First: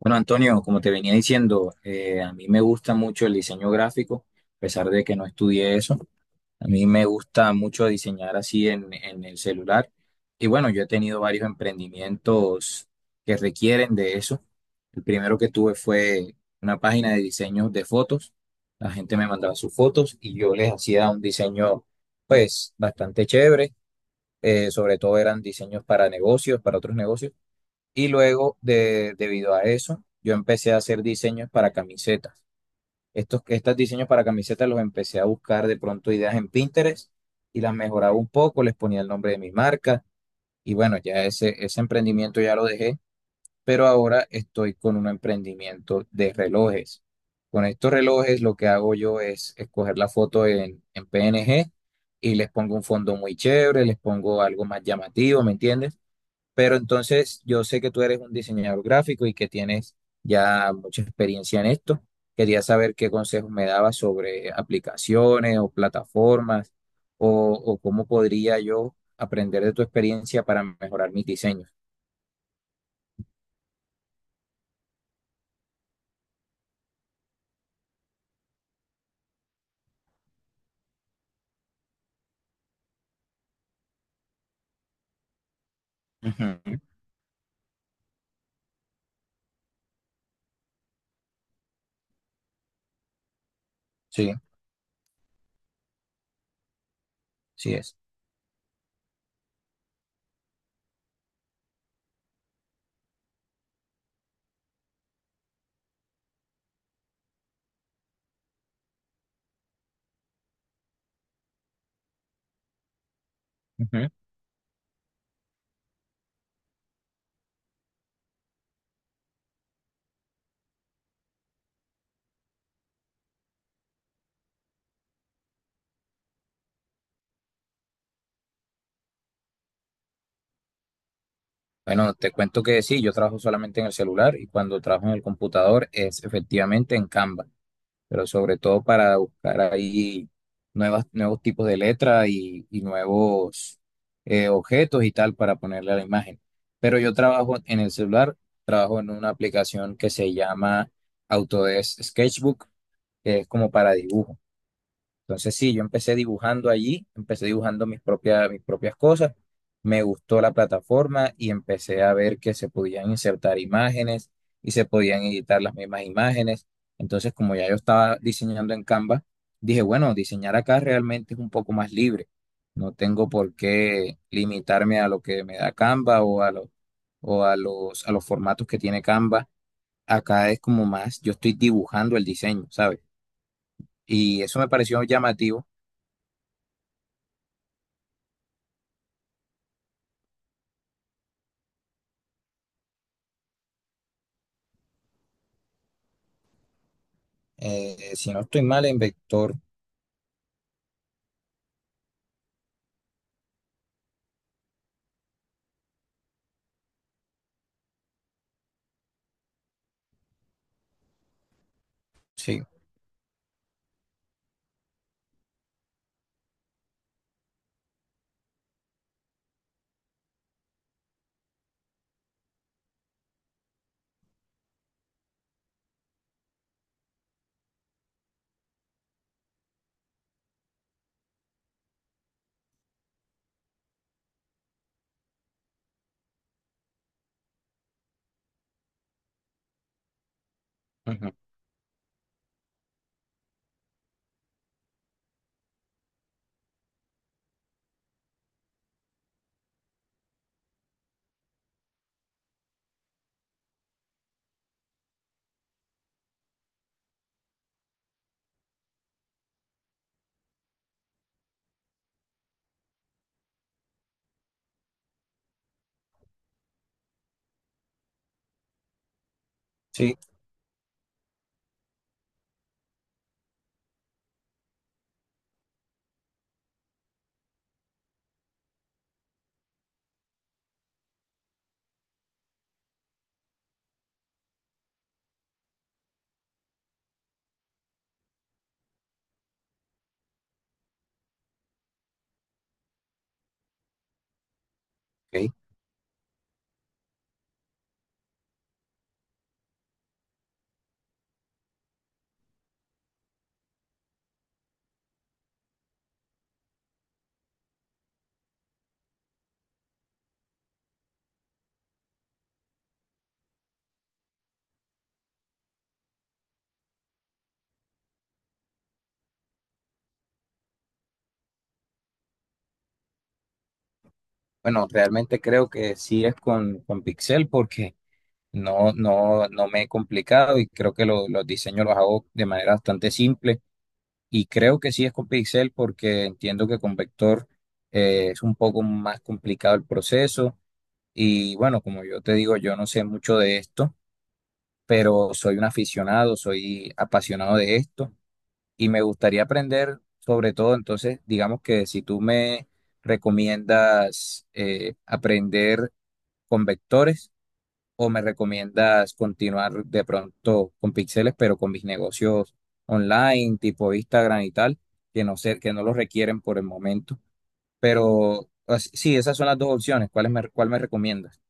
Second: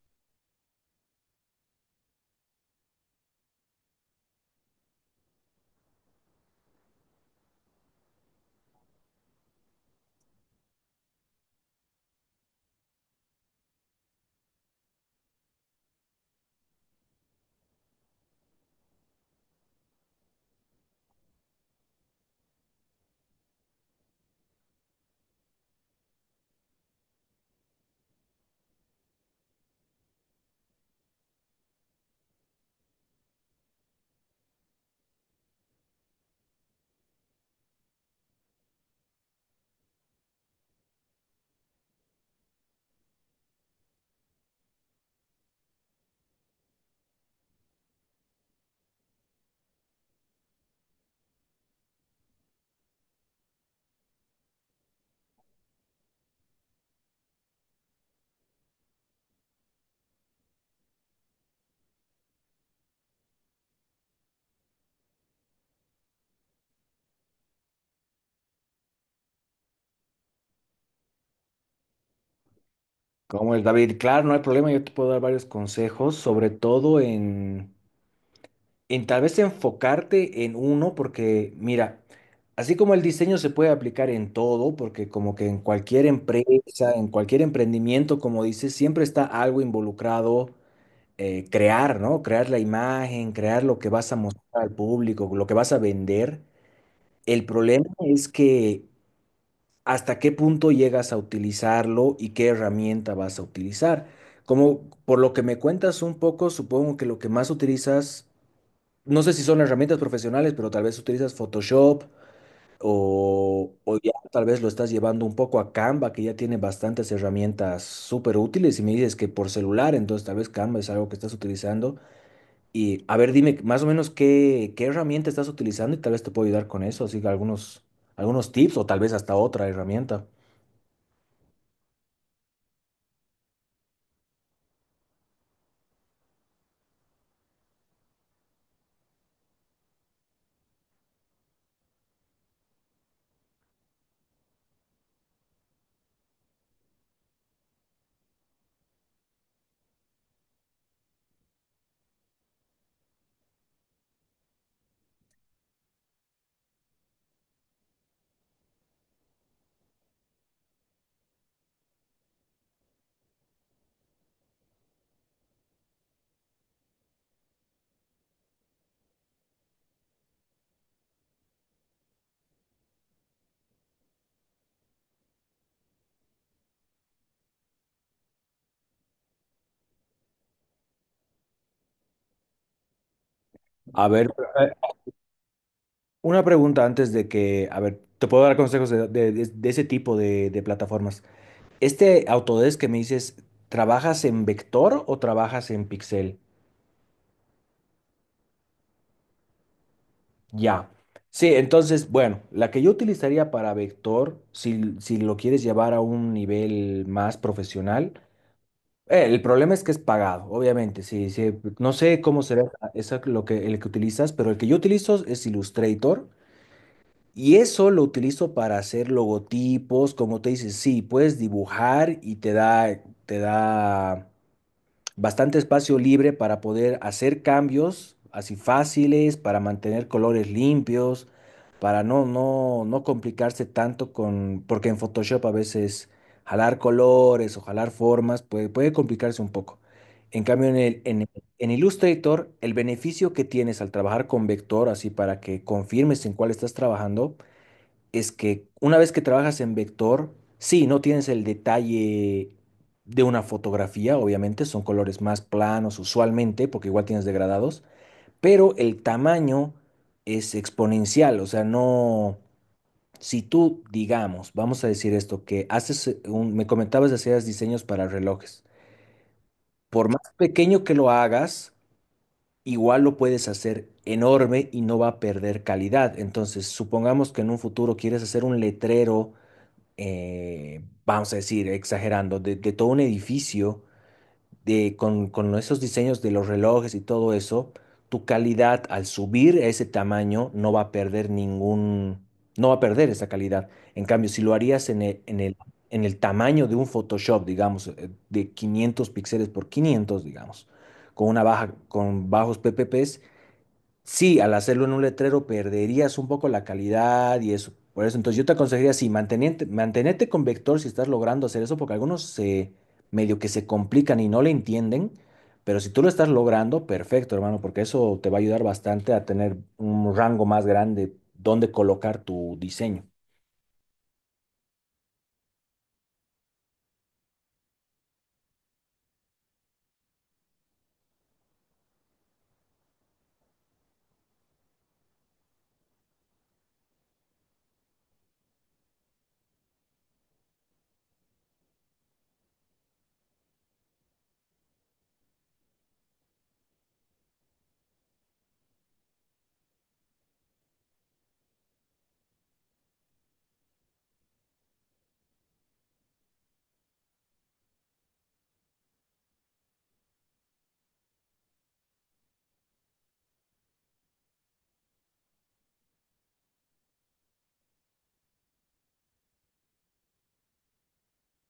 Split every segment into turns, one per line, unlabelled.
Bueno, Antonio, como te venía diciendo, a mí me gusta mucho el diseño gráfico, a pesar de que no estudié eso. A mí me gusta mucho diseñar así en el celular. Y bueno, yo he tenido varios emprendimientos que requieren de eso. El primero que tuve fue una página de diseños de fotos. La gente me mandaba sus fotos y yo les hacía un diseño, pues, bastante chévere. Sobre todo eran diseños para negocios, para otros negocios. Y luego, debido a eso, yo empecé a hacer diseños para camisetas. Estos diseños para camisetas los empecé a buscar de pronto ideas en Pinterest y las mejoraba un poco, les ponía el nombre de mi marca y bueno, ese emprendimiento ya lo dejé, pero ahora estoy con un emprendimiento de relojes. Con estos relojes lo que hago yo es escoger la foto en PNG y les pongo un fondo muy chévere, les pongo algo más llamativo, ¿me entiendes? Pero entonces yo sé que tú eres un diseñador gráfico y que tienes ya mucha experiencia en esto. Quería saber qué consejos me dabas sobre aplicaciones o plataformas o cómo podría yo aprender de tu experiencia para mejorar mis diseños.
Como es, David? Claro, no hay problema, yo te puedo dar varios consejos, sobre todo en tal vez enfocarte en uno, porque mira, así como el diseño se puede aplicar en todo, porque como que en cualquier
Ujú.
empresa, en cualquier emprendimiento, como dices, siempre está algo involucrado, crear, ¿no? Crear la imagen, crear lo que vas a
Sí,
mostrar al público, lo que vas a vender. El
sí
problema
es.
es que hasta qué punto llegas a utilizarlo y qué herramienta vas a utilizar. Como por lo que me cuentas un poco, supongo que lo que más utilizas, no sé si son herramientas profesionales, pero tal vez utilizas Photoshop o
Ujú.
ya tal vez lo estás llevando un poco a Canva, que ya tiene bastantes herramientas súper útiles y me dices que por celular, entonces tal vez Canva es algo que estás utilizando. Y a ver, dime más o menos qué herramienta estás utilizando y tal vez te puedo ayudar con eso, así que algunos tips o tal vez hasta otra herramienta.
Bueno, te cuento que sí, yo trabajo solamente en el celular y cuando trabajo en el computador es efectivamente en Canva, pero sobre todo para buscar ahí nuevos tipos de letra y nuevos objetos y tal para ponerle a la imagen. Pero yo trabajo en el celular, trabajo en una aplicación que se llama Autodesk Sketchbook, que es como para dibujo. Entonces sí, yo empecé dibujando allí, empecé dibujando mis propias cosas, me gustó la plataforma y empecé a ver que se podían insertar imágenes y se podían editar las mismas imágenes. Entonces como ya yo estaba diseñando en Canva, dije, bueno, diseñar acá realmente es un poco más libre. No tengo por qué limitarme a lo que me da Canva o o a a los formatos que tiene Canva. Acá es como más, yo estoy dibujando el diseño, ¿sabes?
A ver,
Y eso me
eh,
pareció llamativo.
una pregunta antes de que, a ver, te puedo dar consejos de ese tipo de plataformas. Este Autodesk que me dices, ¿trabajas en vector o trabajas en pixel?
Si no estoy mal, en vector,
Ya. Sí, entonces, bueno, la que yo utilizaría para vector, si lo quieres llevar a un nivel más profesional, el problema es que es pagado, obviamente. Sí, no sé cómo
sí.
será esa, lo que, el que utilizas, pero el que yo utilizo es Illustrator. Y eso lo utilizo para hacer logotipos, como te dices, sí, puedes dibujar y te da bastante espacio libre para poder hacer cambios así fáciles, para mantener colores limpios, para no complicarse tanto con, porque en Photoshop a veces jalar colores o jalar formas puede complicarse un poco. En cambio, en el, en,
Ujú.
en Illustrator, el beneficio que tienes al trabajar con vector, así para que confirmes en cuál estás trabajando, es que una vez que trabajas en vector, sí, no tienes el detalle de una fotografía, obviamente, son colores más planos usualmente, porque igual tienes degradados, pero el tamaño es exponencial, o sea, no, si tú, digamos, vamos a decir esto, que haces, me comentabas de hacer diseños para relojes, por
Sí,
más pequeño que lo hagas, igual lo puedes hacer enorme y no va a perder calidad. Entonces supongamos que en un futuro quieres hacer un letrero, vamos a decir, exagerando, de todo un edificio, con esos diseños de los relojes y todo eso, tu calidad al subir a ese tamaño no va a perder no va a perder esa calidad. En cambio, si lo harías
ok.
en el tamaño de un Photoshop, digamos, de 500 píxeles por 500 digamos, con bajos PPPs. Sí, al hacerlo en un letrero perderías un poco la calidad y eso. Por eso, entonces yo te aconsejaría, sí, mantenerte con vector si estás logrando hacer eso, porque algunos se medio que se complican y no le entienden, pero si tú lo estás logrando, perfecto, hermano, porque eso te va a ayudar bastante a tener un rango más grande donde colocar tu diseño.
Bueno, realmente creo que sí es con pixel porque no, no, no me he complicado y creo que los diseños los hago de manera bastante simple. Y creo que sí es con pixel porque entiendo que con vector es un poco más complicado el proceso. Y bueno, como yo te digo, yo no sé mucho de esto, pero soy un aficionado, soy apasionado de esto. Y me gustaría aprender sobre todo, entonces, digamos que si tú me recomiendas aprender con vectores o me recomiendas continuar de pronto con píxeles, pero con mis negocios online, tipo Instagram y tal, que no sé, que no los requieren por el momento. Pero sí, esas son las dos opciones. Cuál me recomiendas?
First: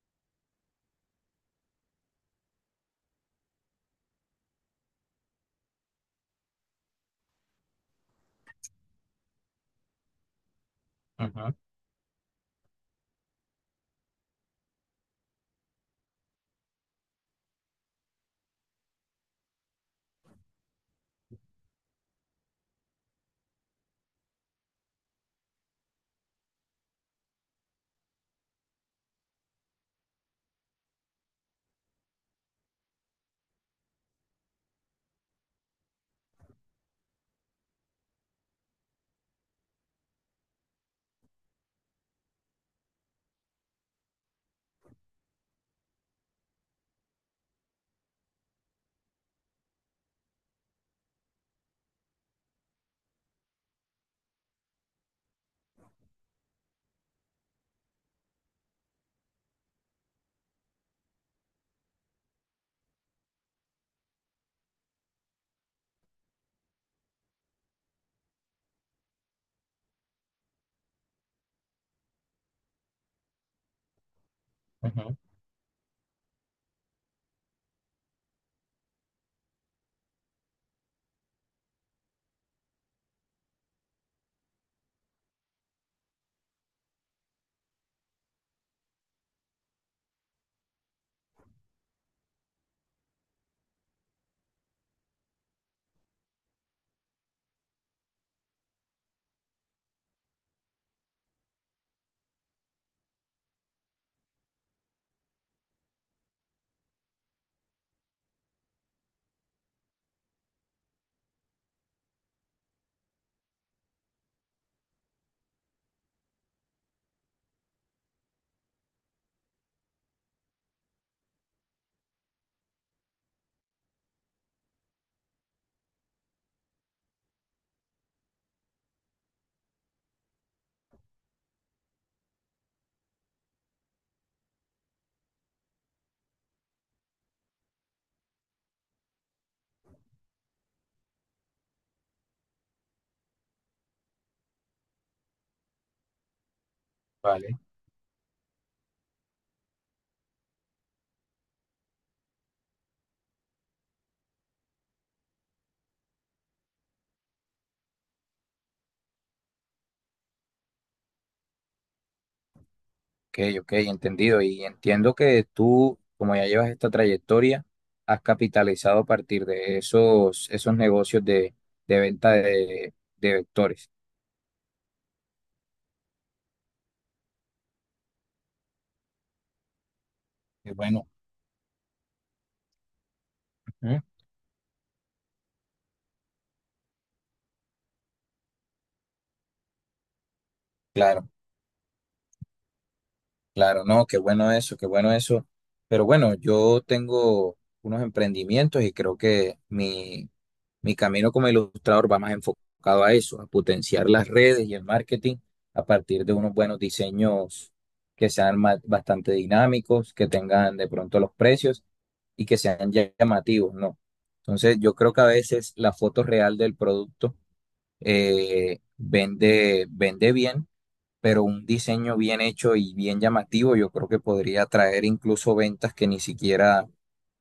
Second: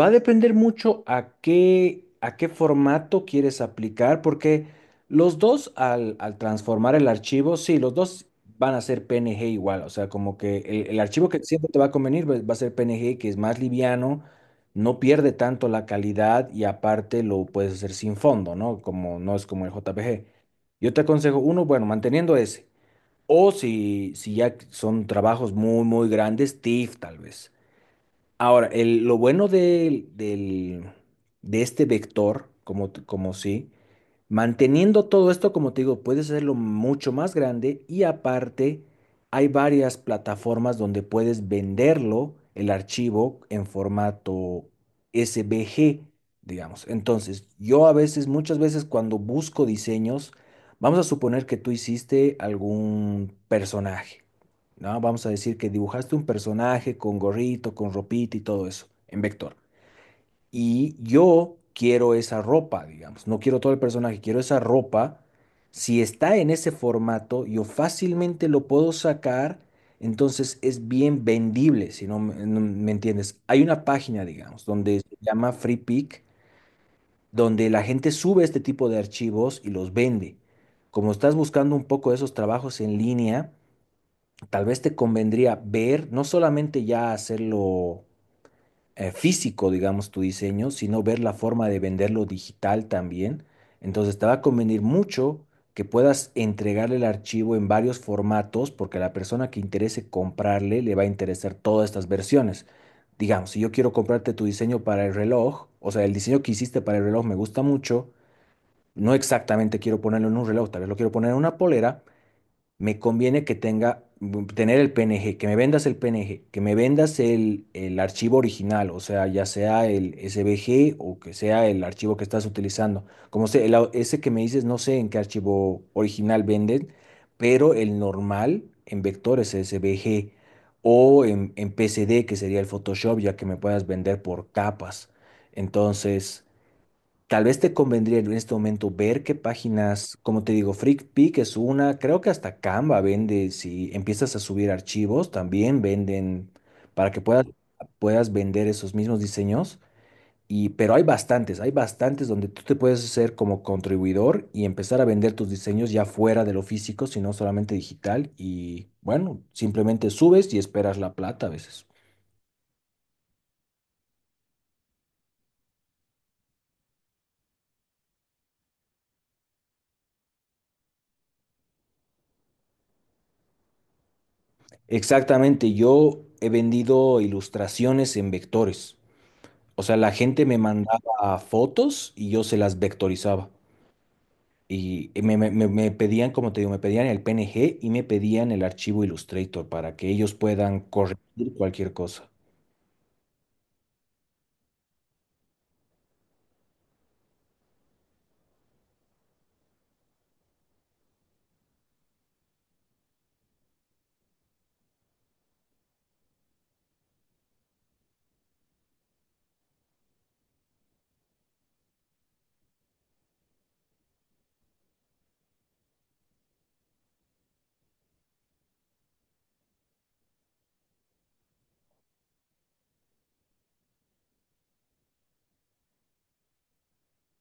Va a depender mucho a a qué formato quieres aplicar, porque los dos al transformar el archivo, sí, los dos van a ser PNG igual, o sea, como que el archivo que
Ujú,
siempre te va a convenir va a ser PNG, que es más liviano, no pierde tanto la calidad y aparte lo puedes hacer sin fondo, ¿no? Como no es como el JPG. Yo te aconsejo uno, bueno, manteniendo ese, o si, si ya son trabajos muy grandes, TIFF tal vez. Ahora, el- lo bueno del- del- de este vector, como sí, manteniendo todo esto, como te digo, puedes hacerlo mucho más grande y aparte hay varias plataformas donde puedes venderlo, el archivo, en formato SVG, digamos. Entonces, muchas veces cuando busco diseños, vamos a suponer que tú hiciste algún personaje. ¿No? Vamos a decir que dibujaste un personaje con gorrito, con ropita y todo eso, en vector. Y yo quiero esa ropa, digamos, no quiero todo el personaje, quiero esa ropa. Si está en ese formato, yo fácilmente lo puedo sacar, entonces es bien vendible, no me entiendes. Hay una página, digamos, donde
ujú.
se llama Free Pick, donde la gente sube este tipo de archivos y los vende. Como estás buscando un poco esos trabajos en línea, tal vez te convendría ver, no solamente ya hacerlo físico, digamos, tu diseño, sino ver la forma de venderlo digital también. Entonces te va a convenir mucho que puedas entregarle el archivo en varios formatos, porque a la persona que interese comprarle le va a interesar todas estas versiones. Digamos, si yo quiero comprarte tu diseño para el reloj, o sea, el diseño que hiciste para el reloj me gusta mucho, no exactamente quiero ponerlo en un reloj, tal vez lo quiero poner en una polera. Me conviene que tener el PNG, que me vendas el PNG, que me vendas el archivo original, o sea, ya sea el SVG o que sea el archivo que estás utilizando. Como sé, el ese que me dices, no sé en qué archivo original venden, pero el normal en vector es SVG en PCD, que sería el Photoshop, ya que me puedas vender por capas. Entonces, tal vez te convendría en este momento ver qué páginas, como te digo, FreakPic es una, creo que hasta Canva vende. Si empiezas a subir archivos, también venden para que puedas,
Vale.
puedas vender esos mismos diseños. Y pero hay bastantes donde tú te puedes hacer como contribuidor y empezar a vender tus diseños ya fuera de lo físico, sino solamente digital. Y bueno, simplemente subes y esperas la plata a veces.
Ok, ok, entendido. Y entiendo que tú, como ya llevas esta trayectoria, has capitalizado a partir de esos negocios de venta de vectores.
Exactamente, yo he vendido ilustraciones en vectores. O sea, la gente me
Qué bueno.
mandaba fotos y yo se las vectorizaba.
Ujú.
Y me pedían, como te digo, me pedían el PNG y me pedían el archivo Illustrator para que ellos puedan
Claro,
corregir cualquier cosa.
claro, no, qué bueno eso, qué bueno eso. Pero bueno, yo tengo unos emprendimientos y creo que mi camino como ilustrador va más enfocado a eso, a potenciar las redes y el marketing a partir de unos buenos diseños que sean bastante dinámicos, que tengan de pronto los precios y que sean llamativos, ¿no? Entonces, yo creo que a veces la foto real del producto vende, vende bien, pero un diseño bien hecho y bien llamativo, yo creo que podría traer incluso ventas que ni siquiera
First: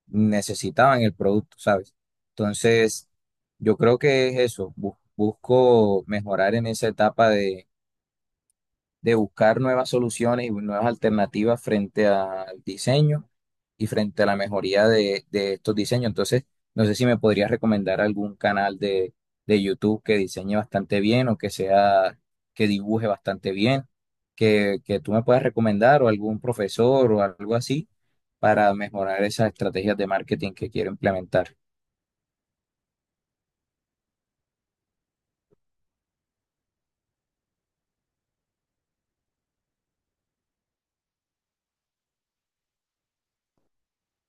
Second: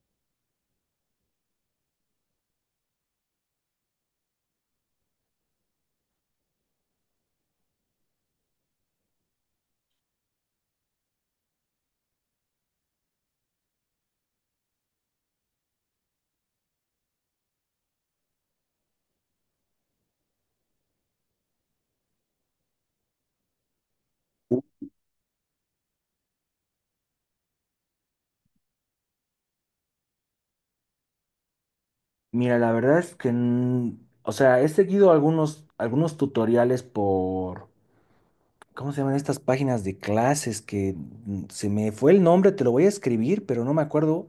necesitaban el producto, ¿sabes? Entonces, yo creo que es eso, busco mejorar en esa etapa de buscar nuevas soluciones y nuevas alternativas frente al diseño y frente a la mejoría de estos diseños. Entonces, no sé si me podrías recomendar algún canal de YouTube que diseñe bastante bien o que sea, que dibuje bastante bien,
Uh,
que tú me puedas recomendar o algún profesor o algo así para mejorar esas estrategias de marketing que quiero implementar.
Mira, la verdad es que, o sea, he seguido algunos tutoriales por, ¿cómo se llaman estas páginas de clases? Que se me fue el nombre, te lo voy a escribir, pero no me acuerdo.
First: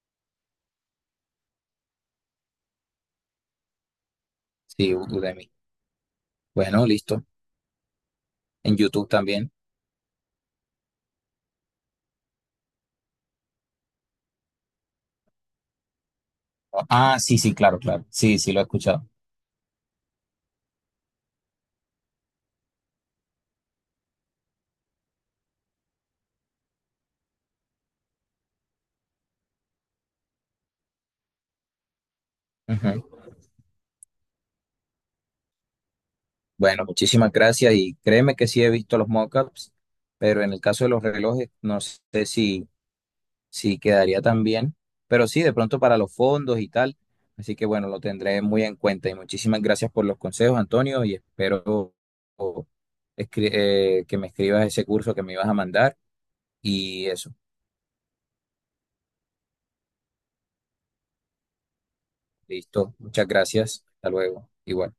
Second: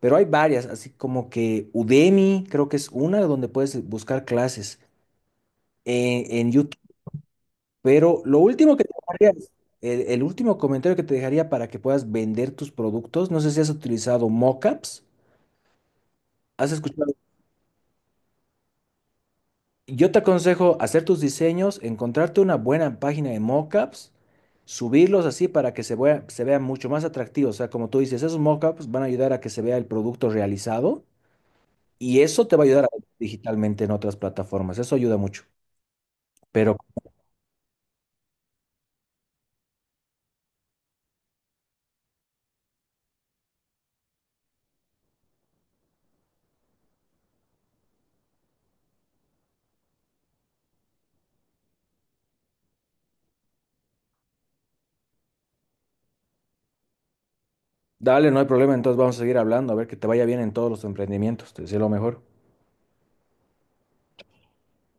Pero hay varias, así como que Udemy, creo que es una donde puedes buscar clases
Sí, Udemy.
en YouTube.
Bueno, listo.
Pero lo
En
último que te
YouTube
dejaría,
también.
el último comentario que te dejaría para que puedas vender tus productos, no sé si has utilizado mockups, has escuchado.
Ah, sí, sí, claro, claro. Sí, sí, lo he escuchado.
Yo te aconsejo hacer tus diseños, encontrarte una buena página de mockups, subirlos así para que se vea mucho más atractivo. O sea, como tú dices, esos mockups van a ayudar a que se vea el producto realizado y eso te va a ayudar a
Ujú.
vender digitalmente en otras plataformas. Eso ayuda mucho. Pero
Bueno, muchísimas gracias y créeme que sí he visto los mockups, pero en el caso de los relojes no sé si, si quedaría tan bien, pero sí, de pronto para los fondos y tal. Así que bueno, lo tendré muy en cuenta y muchísimas gracias por los consejos, Antonio, y espero o, que me escribas ese curso que me ibas a mandar y eso.
dale, no hay problema. Entonces vamos a seguir hablando, a ver que te vaya bien en todos los emprendimientos. Te deseo lo mejor.
Listo, muchas gracias. Hasta luego. Igual.